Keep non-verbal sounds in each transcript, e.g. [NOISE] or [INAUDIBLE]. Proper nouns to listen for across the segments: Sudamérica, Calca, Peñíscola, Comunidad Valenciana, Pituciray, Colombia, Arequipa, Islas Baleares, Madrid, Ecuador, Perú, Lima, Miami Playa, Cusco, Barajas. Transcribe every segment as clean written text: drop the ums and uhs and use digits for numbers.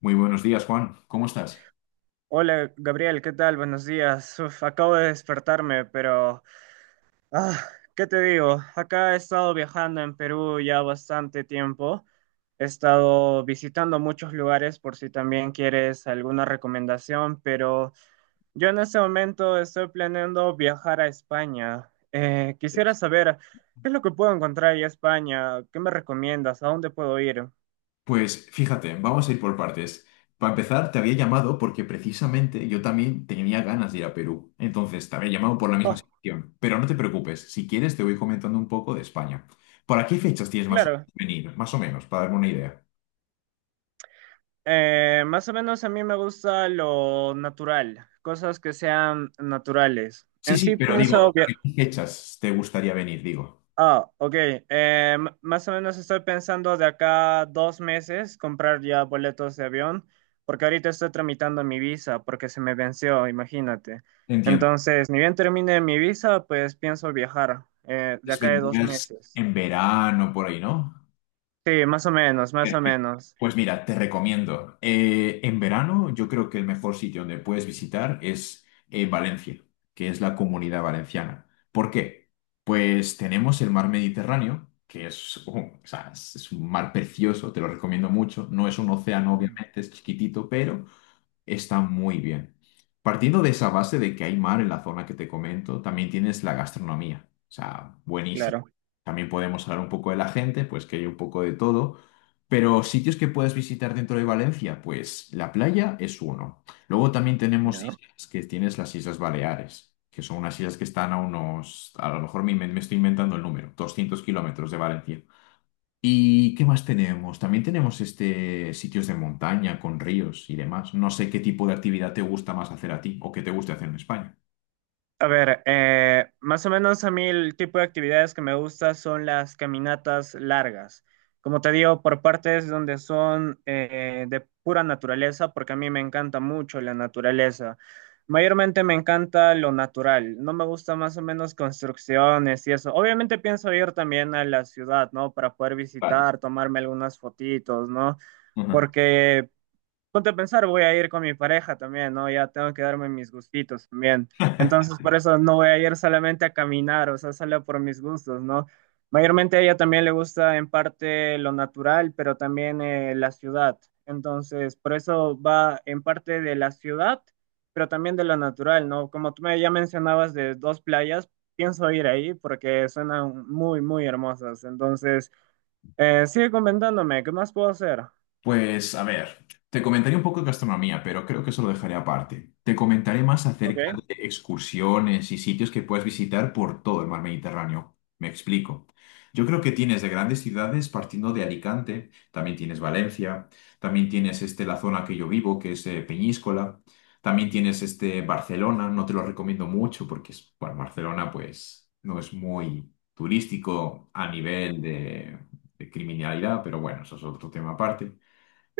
Muy buenos días, Juan. ¿Cómo estás? Hola Gabriel, ¿qué tal? Buenos días. Uf, acabo de despertarme, pero ah, ¿qué te digo? Acá he estado viajando en Perú ya bastante tiempo. He estado visitando muchos lugares por si también quieres alguna recomendación, pero yo en este momento estoy planeando viajar a España. Quisiera saber qué es lo que puedo encontrar en España, qué me recomiendas, a dónde puedo ir. Pues fíjate, vamos a ir por partes. Para empezar, te había llamado porque precisamente yo también tenía ganas de ir a Perú. Entonces, te había llamado por la misma Oh, situación. Pero no te preocupes, si quieres te voy comentando un poco de España. ¿Para qué fechas tienes claro. venir? Más o menos, para darme una idea. Más o menos a mí me gusta lo natural, cosas que sean naturales. Sí, En sí, sí pero pienso digo, via- ¿qué fechas te gustaría venir? Digo. Ah, ok. Más o menos estoy pensando de acá 2 meses comprar ya boletos de avión, porque ahorita estoy tramitando mi visa, porque se me venció, imagínate. Entiendo. Entonces, ni bien termine mi visa, pues pienso viajar de Entonces, acá de dos vendrías meses. en verano por ahí, ¿no? Sí, más o menos, más o menos. Pues mira, te recomiendo. En verano yo creo que el mejor sitio donde puedes visitar es Valencia, que es la Comunidad Valenciana. ¿Por qué? Pues tenemos el mar Mediterráneo, o sea, es un mar precioso, te lo recomiendo mucho. No es un océano, Mm. obviamente, es chiquitito, pero está muy bien. Partiendo de esa base de que hay mar en la zona que te comento, también tienes la gastronomía, o sea, buenísima. Claro. También podemos hablar un poco de la gente, pues que hay un poco de todo. Pero sitios que puedes visitar dentro de Valencia, pues la playa es uno. Luego también tenemos Ya. islas, que tienes las Islas Baleares, que son unas islas que están a unos, a lo mejor me estoy inventando el número, 200 kilómetros de Valencia. ¿Y qué más tenemos? También tenemos sitios de montaña con ríos y demás. No sé qué tipo de actividad te gusta más hacer a ti o qué te guste hacer en España. A ver, más o menos a mí el tipo de actividades que me gusta son las caminatas largas. Como te digo, por partes donde son de pura naturaleza, porque a mí me encanta mucho la naturaleza. Mayormente me encanta lo natural. No me gusta más o menos construcciones y eso. Obviamente pienso ir también a la ciudad, ¿no? Para poder Claro. visitar, tomarme algunas fotitos, ¿no? Ujú. Porque Ponte a pensar, voy a ir con mi pareja también, ¿no? Ya tengo que darme mis gustitos también. Entonces, por eso no voy a ir solamente a caminar, o sea, solo por mis gustos, ¿no? Mayormente a ella también le gusta en parte lo natural, pero también la ciudad. Entonces, por eso va en parte de la ciudad, pero también de lo natural, ¿no? Como tú me ya mencionabas de dos playas, pienso ir ahí porque suenan muy, muy hermosas. Entonces, sigue comentándome, ¿qué más puedo hacer? Pues a ver, te comentaré un poco de gastronomía, pero creo que eso lo dejaré aparte. Te comentaré más Ok, acerca de excursiones y sitios que puedes visitar por todo el mar Mediterráneo. Me explico. Yo creo que tienes de grandes ciudades, partiendo de Alicante, también tienes Valencia, también tienes la zona que yo vivo, que es Peñíscola, también tienes Barcelona, no te lo recomiendo mucho porque es, bueno, Barcelona pues no es muy turístico a nivel de criminalidad, pero bueno, eso es otro tema aparte.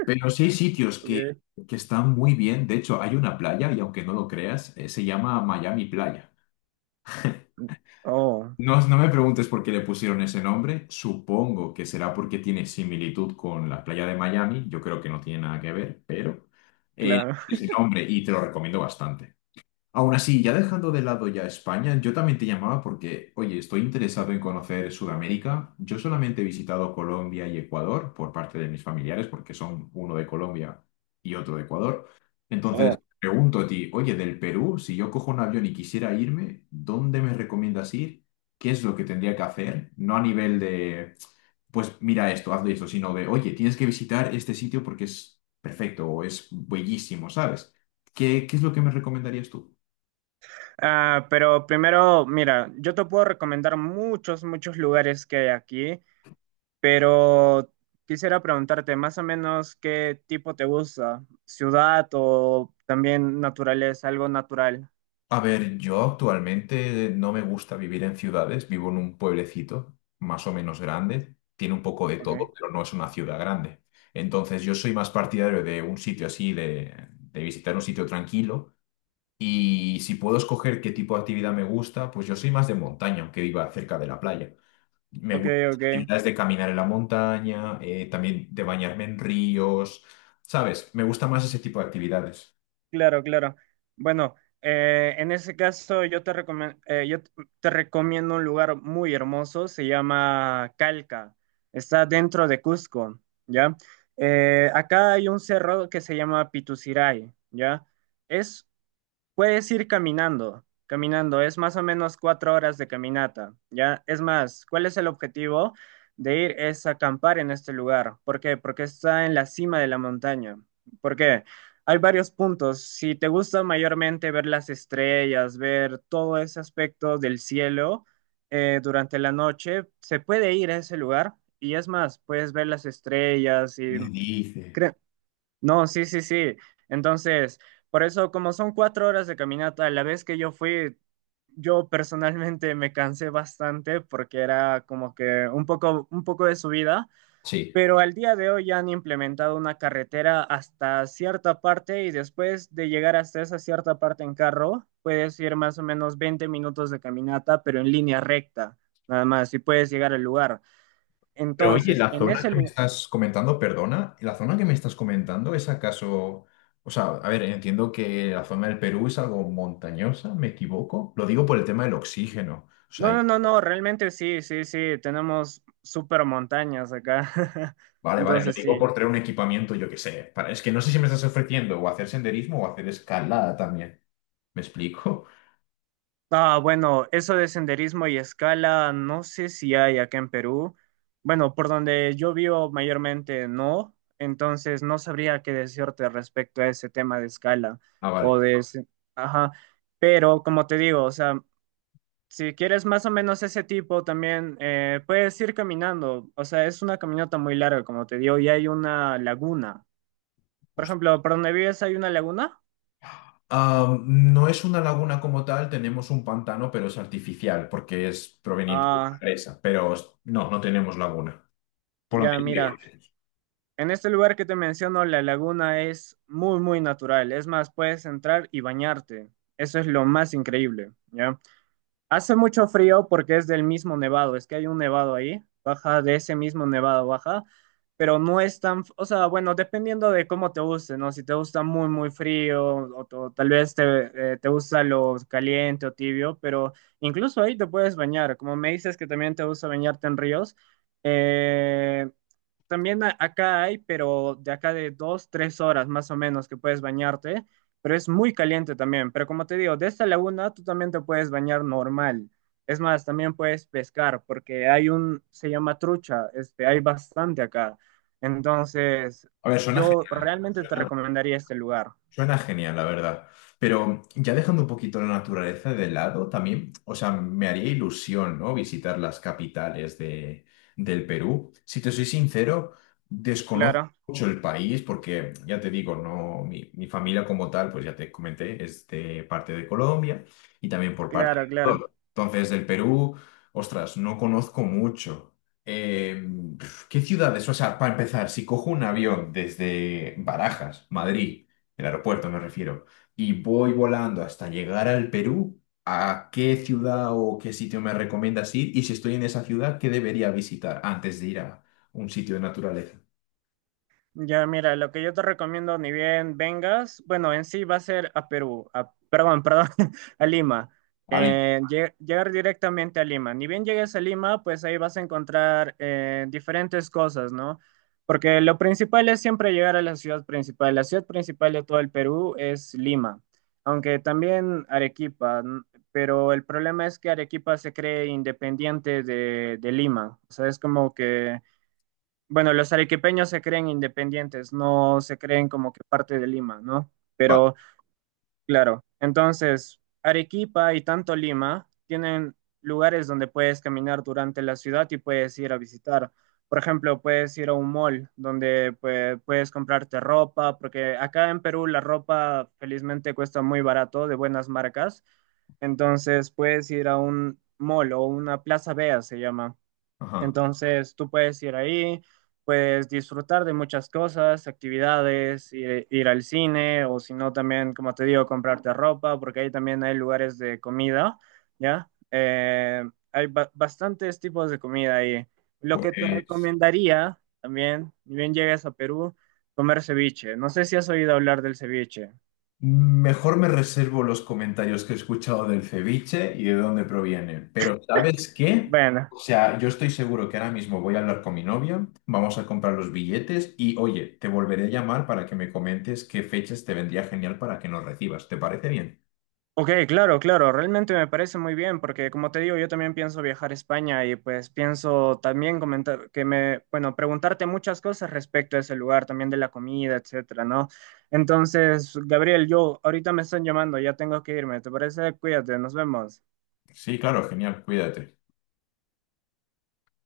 Pero sí hay sitios ok. que están muy bien. De hecho, hay una playa, y aunque no lo creas, se llama Miami Playa. Oh, No, no me preguntes por qué le pusieron ese nombre. Supongo que será porque tiene similitud con la playa de Miami. Yo creo que no tiene nada que ver, pero eh, claro. ese nombre y te lo recomiendo bastante. Aún así, ya dejando de lado ya España, yo también te llamaba porque, oye, estoy interesado en conocer Sudamérica. Yo solamente he visitado Colombia y Ecuador por parte de mis familiares, porque son uno de Colombia y otro de Ecuador. Entonces, Oh. pregunto a ti, oye, del Perú, si yo cojo un avión y quisiera irme, ¿dónde me recomiendas ir? ¿Qué es lo que tendría que hacer? No a nivel de, pues mira esto, hazlo esto, sino de, oye, tienes que visitar este sitio porque es perfecto o es bellísimo, ¿sabes? ¿Qué, qué es lo que me recomendarías tú? Ah, pero primero, mira, yo te puedo recomendar muchos, muchos lugares que hay aquí, pero quisiera preguntarte más o menos qué tipo te gusta, ciudad o también naturaleza, algo natural. A ver, yo actualmente no me gusta vivir en ciudades, vivo en un pueblecito más o menos grande, tiene un poco de Ok, todo, pero no es una ciudad grande. Entonces yo soy más partidario de un sitio así, de visitar un sitio tranquilo y si puedo escoger qué tipo de actividad me gusta, pues yo soy más de montaña, aunque viva cerca de la playa. Me ok, gustan las ok. actividades de caminar en la montaña, también de bañarme en ríos, ¿sabes? Me gusta más ese tipo de actividades. Claro, claro. Bueno, en ese caso yo te recomen- yo t- te recomiendo un lugar muy hermoso, se llama Calca, está dentro de Cusco, ¿ya? Acá hay un cerro que se llama Pituciray, ¿ya? Es Puedes ir caminando, caminando, es más o menos 4 horas de caminata, ¿ya? Es más, ¿cuál es el objetivo de ir? Es acampar en este lugar. ¿Por qué? Porque está en la cima de la montaña. ¿Por qué? Hay varios puntos. Si te gusta mayormente ver las estrellas, ver todo ese aspecto del cielo durante la noche, se puede ir a ese lugar y es más, puedes ver las estrellas ¿Qué y... dices? No, sí, sí, sí. Entonces, por eso, como son 4 horas de caminata, la vez que yo fui, yo personalmente me cansé bastante porque era como que un poco de subida, Sí. pero al día de hoy ya han implementado una carretera hasta cierta parte y después de llegar hasta esa cierta parte en carro, puedes ir más o menos 20 minutos de caminata, pero en línea recta, nada más, y puedes llegar al lugar. Pero oye, Entonces, la en zona ese, que me lu- estás comentando, perdona, la zona que me estás comentando es acaso, o sea, a ver, entiendo que la zona del Perú es algo montañosa, ¿me equivoco? Lo digo por el tema del oxígeno. O No, sea, no, no, no, realmente sí, sí, sí, tenemos super montañas acá. [LAUGHS] vale, vale, lo Entonces digo sí. por traer un equipamiento, yo qué sé. Para, es que no sé si me estás ofreciendo o hacer senderismo o hacer escalada también. ¿Me explico? Ah, bueno, eso de senderismo y escala, no sé si hay acá en Perú. Bueno, por donde yo vivo mayormente no, entonces no sabría qué decirte respecto a ese tema de escala Ah, vale. o de ese- Ajá, pero como te digo, o sea, si quieres más o menos ese tipo también, puedes ir caminando, o sea, es una caminata muy larga, como te digo, y hay una laguna. Por Hostia. ejemplo, por donde vives hay una laguna. Ah, no es una laguna como tal, tenemos un pantano, pero es artificial porque es proveniente de una Ah, presa, pero no, no tenemos laguna. Por lo ya, mira. tanto, En este lugar que te menciono, la laguna es muy, muy natural. Es más, puedes entrar y bañarte. Eso es lo más increíble, ¿ya? Hace mucho frío porque es del mismo nevado, es que hay un nevado ahí, baja de ese mismo nevado, baja, pero no es tan, o sea, bueno, dependiendo de cómo te guste, ¿no? Si te gusta muy, muy frío o tal vez te, te gusta lo caliente o tibio, pero incluso ahí te puedes bañar, como me dices que también te gusta bañarte en ríos, eh, también acá hay, pero de acá de 2, 3 horas más o menos que puedes bañarte, pero es muy caliente también. Pero como te digo, de esta laguna tú también te puedes bañar normal. Es más, también puedes pescar porque hay un, se llama trucha, este, hay bastante acá. Entonces, a ver, yo realmente te recomendaría este lugar. suena genial, la verdad. Pero ya dejando un poquito la naturaleza de lado, también, o sea, me haría ilusión, ¿no? Visitar las capitales del Perú. Si te soy sincero, desconozco Claro, mucho el país porque, ya te digo, no, mi familia como tal, pues ya te comenté, es de parte de Colombia y también por parte claro, claro. entonces, del Perú, ostras, no conozco mucho. Eh, Pf, ¿qué ciudades? O sea, para empezar, si cojo un avión desde Barajas, Madrid, el aeropuerto me refiero, y voy volando hasta llegar al Perú, ¿a qué ciudad o qué sitio me recomiendas ir? Y si estoy en esa ciudad, ¿qué debería visitar antes de ir a un sitio de naturaleza? Ya, mira, lo que yo te recomiendo, ni bien vengas, bueno, en sí va a ser a Perú, perdón, perdón, [LAUGHS] a Lima. Vale, Llegar directamente a Lima. Ni bien llegues a Lima, pues ahí vas a encontrar diferentes cosas, ¿no? Porque lo principal es siempre llegar a la ciudad principal. La ciudad principal de todo el Perú es Lima, aunque también Arequipa, n- pero el problema es que Arequipa se cree independiente de Lima. O sea, es como que... Bueno, los arequipeños se creen independientes, no se creen como que parte de Lima, ¿no? vale. Pero claro, entonces Arequipa y tanto Lima tienen lugares donde puedes caminar durante la ciudad y puedes ir a visitar. Por ejemplo, puedes ir a un mall donde pues, puedes comprarte ropa, porque acá en Perú la ropa felizmente cuesta muy barato, de buenas marcas. Entonces puedes ir a un mall o una plaza vea, se llama Ajá. entonces tú puedes ir ahí, puedes disfrutar de muchas cosas, actividades, ir, ir al cine o si no también, como te digo, comprarte ropa, porque ahí también hay lugares de comida, ¿ya? Hay bastantes tipos de comida ahí. Lo que te Pues recomendaría también, ni bien llegues a Perú, comer ceviche. No sé si has oído hablar del ceviche. mejor me reservo los comentarios que he escuchado del ceviche y de dónde proviene. Pero ¿sabes qué? Bueno. O sea, yo estoy seguro que ahora mismo voy a hablar con mi novia, vamos a comprar los billetes y oye, te volveré a llamar para que me comentes qué fechas te vendría genial para que nos recibas. ¿Te parece bien? Ok, claro, claro, realmente me parece muy bien porque como te digo, yo también pienso viajar a España y pues pienso también comentar que me, bueno, preguntarte muchas cosas respecto a ese lugar, también de la comida, etcétera, ¿no? Entonces, Gabriel, yo ahorita me están llamando, ya tengo que irme, ¿te parece? Cuídate, nos vemos. Sí, claro, genial, cuídate.